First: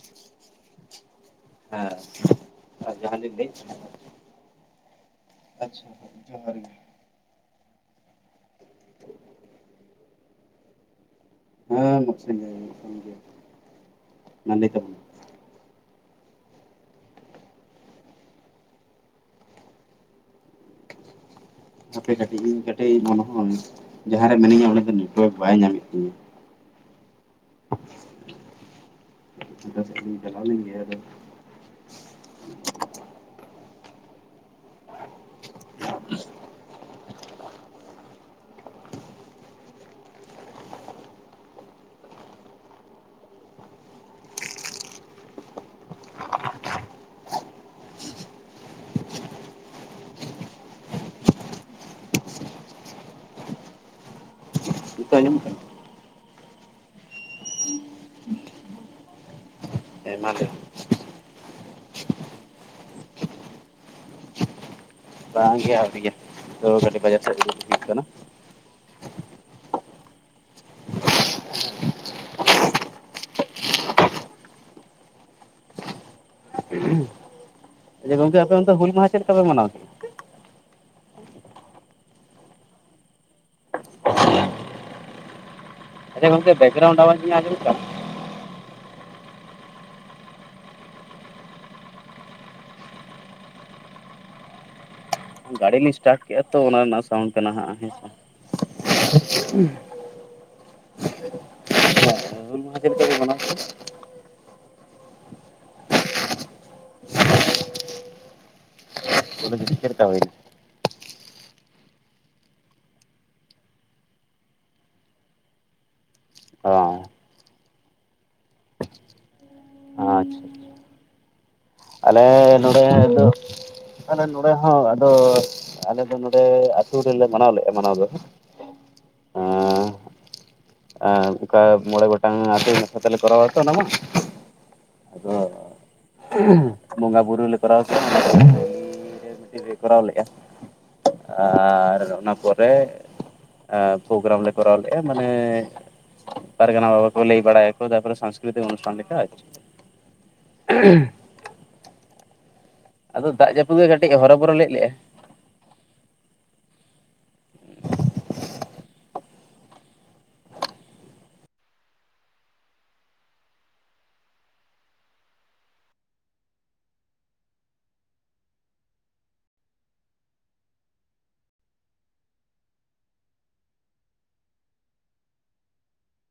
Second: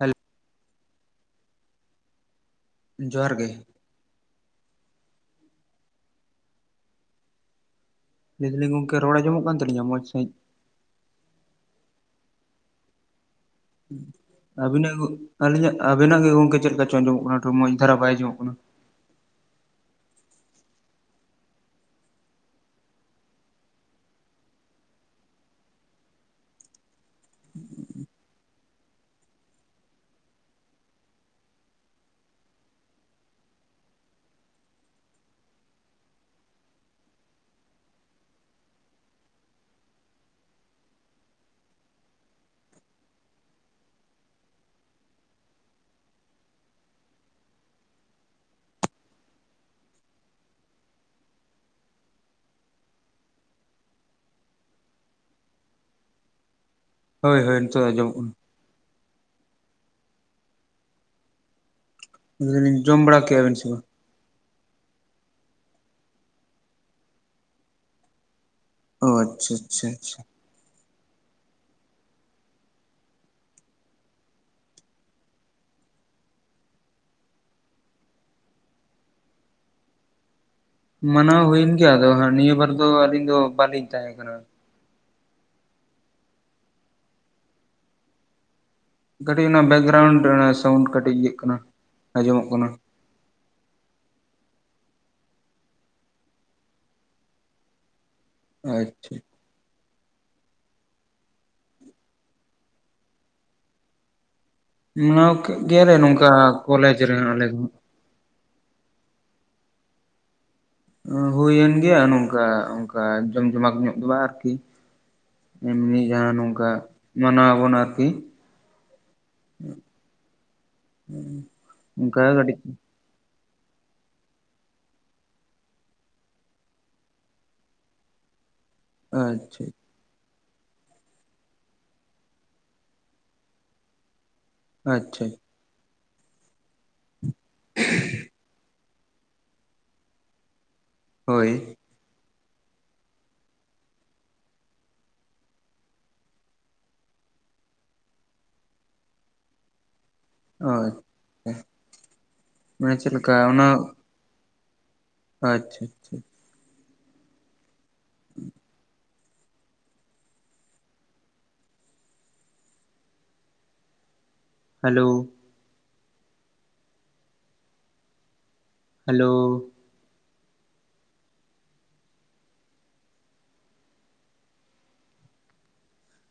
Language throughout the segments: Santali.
ᱦᱮᱞᱳ ᱦᱮᱸ ᱟᱨ ᱡᱟᱦᱟᱸ ᱡᱚᱦᱟᱨ ᱜᱮ ᱞᱟᱹᱭ ᱟᱪᱪᱷᱟ ᱡᱚᱦᱟᱨ ᱜᱮ ᱞᱟᱹᱭᱮᱫᱟᱞᱤᱧ ᱜᱚᱝᱠᱮ ᱨᱚᱲ ᱟᱡᱸᱢᱚᱜ ᱠᱟᱱ ᱛᱟᱹᱞᱤᱧ ᱢᱚᱡᱽ ᱥᱟᱦᱤᱡ ᱦᱮᱸ [unintelligible] ᱜᱮ ᱜᱮ ᱟᱹᱵᱤᱱᱟᱜ ᱟᱹᱞᱤᱧᱟᱜ ᱟᱵᱤᱱᱟᱜ ᱜᱮ ᱜᱚᱝᱠᱮ ᱪᱮᱫᱠᱟ ᱪᱚᱝ ᱟᱸᱡᱚᱢᱚᱜ ᱠᱟᱱᱟ ᱢᱚᱸᱡᱽ ᱫᱷᱟᱨᱟ ᱵᱟᱭ ᱟᱸᱡᱚᱢᱚᱜ ᱠᱟᱱᱟ ᱟᱯᱮ ᱠᱟᱹᱴᱤᱡ ᱤᱧ ᱠᱟᱹᱴᱤᱡ ᱢᱚᱱᱮ ᱡᱟᱦᱟᱸ ᱨᱮ ᱢᱤᱱᱟᱹᱧᱟ ᱩᱱᱤᱫ ᱫᱚ ᱱᱮᱴᱚᱣᱟᱨᱠ ᱵᱟᱭ ᱧᱟᱢᱮᱫ ᱛᱤᱧᱟᱹ ᱧ ᱪᱞᱟ ᱞ ᱜᱮ [unintelligible] [unintelligible] ᱱᱤᱛᱚᱜ ᱟᱡᱚᱢ ᱠᱟᱱᱟ ᱦᱳᱭ ᱦᱳᱭ ᱱᱤᱛᱚᱜ ᱟᱸᱡᱚᱢᱚᱜ ᱦᱮᱸ ᱢᱟ ᱞᱟᱭ ᱢᱮ ᱞᱟᱹᱭ ᱫᱟᱞᱤᱧ ᱡᱚᱢ ᱵᱟᱲᱟ ᱠᱮᱭᱟᱵᱤᱱ ᱥᱮ ᱵᱟᱝ ᱵᱟᱝ ᱜᱮ ᱟᱨ ᱜᱮ ᱜᱮ ᱛᱚ ᱠᱟᱴᱤᱡ ᱵᱟᱡᱟᱨ ᱥᱮ ᱞᱤᱱ ᱦᱮ ᱠᱟᱱᱟ᱾ ᱚ ᱟᱪᱪᱷᱟ ᱟᱪᱪᱷᱟ ᱟᱪᱪᱷᱟ ᱡᱮ ᱜᱚᱢᱠᱮ ᱟᱯᱮ ᱚᱱᱛᱮ ᱦᱩᱞ ᱢᱟᱦᱟ ᱪᱮᱫ ᱞᱮᱠᱟ ᱯᱮ ᱢᱟᱱᱟᱣ ᱠᱮᱫᱟ ᱢᱟᱱᱟᱣ ᱦᱩᱭᱮᱱ ᱜᱮᱭᱟ ᱟᱫᱚ ᱱᱤᱭᱟᱹ ᱵᱟᱨ ᱫᱚ ᱟᱹᱞᱤᱧ ᱫᱚ ᱵᱟᱹᱞᱤᱧ ᱛᱟᱦᱮᱸ ᱠᱟᱱᱟ᱾ ᱟᱪᱪᱷᱟ ᱜᱚᱢᱠᱮ ᱵᱮᱠᱜᱨᱣᱩᱱᱰ ᱟᱡᱚᱢ ᱫᱟ? ᱠᱟᱹᱴᱤᱡ ᱚᱱᱟ ᱵᱮᱠᱜᱨᱟᱣᱩᱱᱰ ᱚᱱᱟ ᱥᱟᱣᱱᱰ ᱠᱟᱹᱴᱤᱡ ᱤᱭᱟᱹᱜ ᱠᱟᱱᱟ ᱟᱸᱡᱚᱢᱚᱜ ᱠᱟᱱᱟ᱾ ᱜᱟᱹᱰᱤ ᱞᱤᱧ ᱮᱥᱴᱟᱴ ᱠᱮᱫ-ᱟ ᱛᱚ ᱚᱱᱟ ᱨᱮᱱᱟᱜ ᱥᱟᱣᱩᱱᱰ ᱠᱟᱱᱟ ᱦᱟᱜ ᱦᱮᱸᱥᱮ ᱟᱪᱪᱷᱟ ᱦᱩᱞ ᱢᱟᱦᱟ ᱪᱮᱫ ᱠᱟ ᱯᱮ ᱢᱟᱱᱟᱣ ᱠᱮᱫᱟ ᱜᱮᱞᱮ ᱱᱚᱝᱠᱟ ᱠᱚᱞᱮᱡᱽ ᱨᱮ ᱟᱞᱮ ᱠᱮᱫᱟ ᱦᱩᱞ ᱪᱮᱫ ᱞᱮᱠᱟ ᱦᱩᱭ ᱱᱟ ᱦᱩᱭᱮᱱ ᱜᱮᱭᱟ ᱱᱚᱝᱠᱟ ᱚᱱᱠᱟ ᱡᱚᱢ ᱡᱚᱢᱟᱠ ᱧᱚᱜ ᱫᱚ ᱵᱟᱝ ᱟᱨᱠᱤ ᱮᱢᱱᱤ ᱡᱟᱦᱟᱸ ᱱᱚᱝᱠᱟ ᱚ ᱟᱪᱪᱷᱟ ᱢᱟᱱᱟᱣ ᱟᱵᱚᱱ ᱟᱨᱠᱤ ᱠᱟ ᱟᱞᱮ ᱜᱰᱤ [unintelligible] [unintelligible] ᱫᱚ ᱟᱞᱮ ᱱᱚᱰᱮ ᱦᱚᱸ ᱟᱫᱚ ᱟᱞᱮ ᱫᱚ ᱱᱚᱰᱮ ᱟᱹᱛᱩᱳ ᱨᱮᱞᱮ ᱢᱟᱱᱟᱣ ᱞᱮᱫ-ᱟ ᱢᱟᱱᱟᱣ ᱫᱚ ᱟᱪᱪᱷᱟ ᱟᱪᱪᱷᱟ ᱮ ᱚᱱᱠᱟ ᱢᱚᱬᱮ ᱜᱚᱴᱟᱝ ᱟᱛᱳ ᱢᱮᱥᱟ ᱛᱮᱞᱮ ᱠᱚᱨᱟᱣᱛᱚ ᱚᱱᱟ ᱢᱟ᱾ ᱟᱪᱪᱷᱟ ᱟᱫᱚ ᱵᱚᱸᱜᱟ ᱵᱩᱨᱩ ᱞᱮ ᱠᱚᱨᱟᱣ ᱠᱮᱫ-ᱟ ᱨᱮ ᱠᱚᱨᱟᱣ ᱞᱮ-ᱟ ᱦᱳᱭ ᱟᱨ ᱚᱱᱟ ᱯᱚᱨᱮ ᱯᱨᱳᱜᱨᱟᱢ ᱞᱮ ᱠᱚᱨᱟᱣ ᱞᱮᱫ-ᱟ ᱢᱟᱱᱮ ᱯᱟᱨᱜᱟᱱᱟ ᱵᱟᱵᱟ ᱠᱚ ᱞᱟᱹᱭ ᱵᱟᱲᱟᱭᱟ ᱟᱠᱚ ᱛᱟᱨᱯᱮ ᱥᱟᱝᱥᱠᱨᱤᱛᱤᱠ ᱚᱱᱩᱥᱴᱟᱱ ᱞᱮᱠᱟ᱾ ᱟᱪᱪᱷᱟ ᱢᱟᱱᱮ ᱪᱮᱫ ᱟᱫᱚ ᱞᱮᱠᱟ ᱫᱟᱜ ᱚᱱᱟ ᱡᱟᱹᱯᱩᱫ ᱫᱚ ᱠᱟᱹᱴᱤᱡ ᱦᱚᱨᱚᱵᱚᱨᱚ ᱞᱮᱫ ᱞᱮ-ᱟ᱾ ᱟᱪᱪᱷᱟ ᱟᱪᱪᱷᱟ ᱦᱩᱸ [unintelligible] ᱦᱮᱞᱳ ᱦᱮᱞᱳ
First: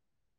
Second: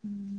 ᱦᱩᱸ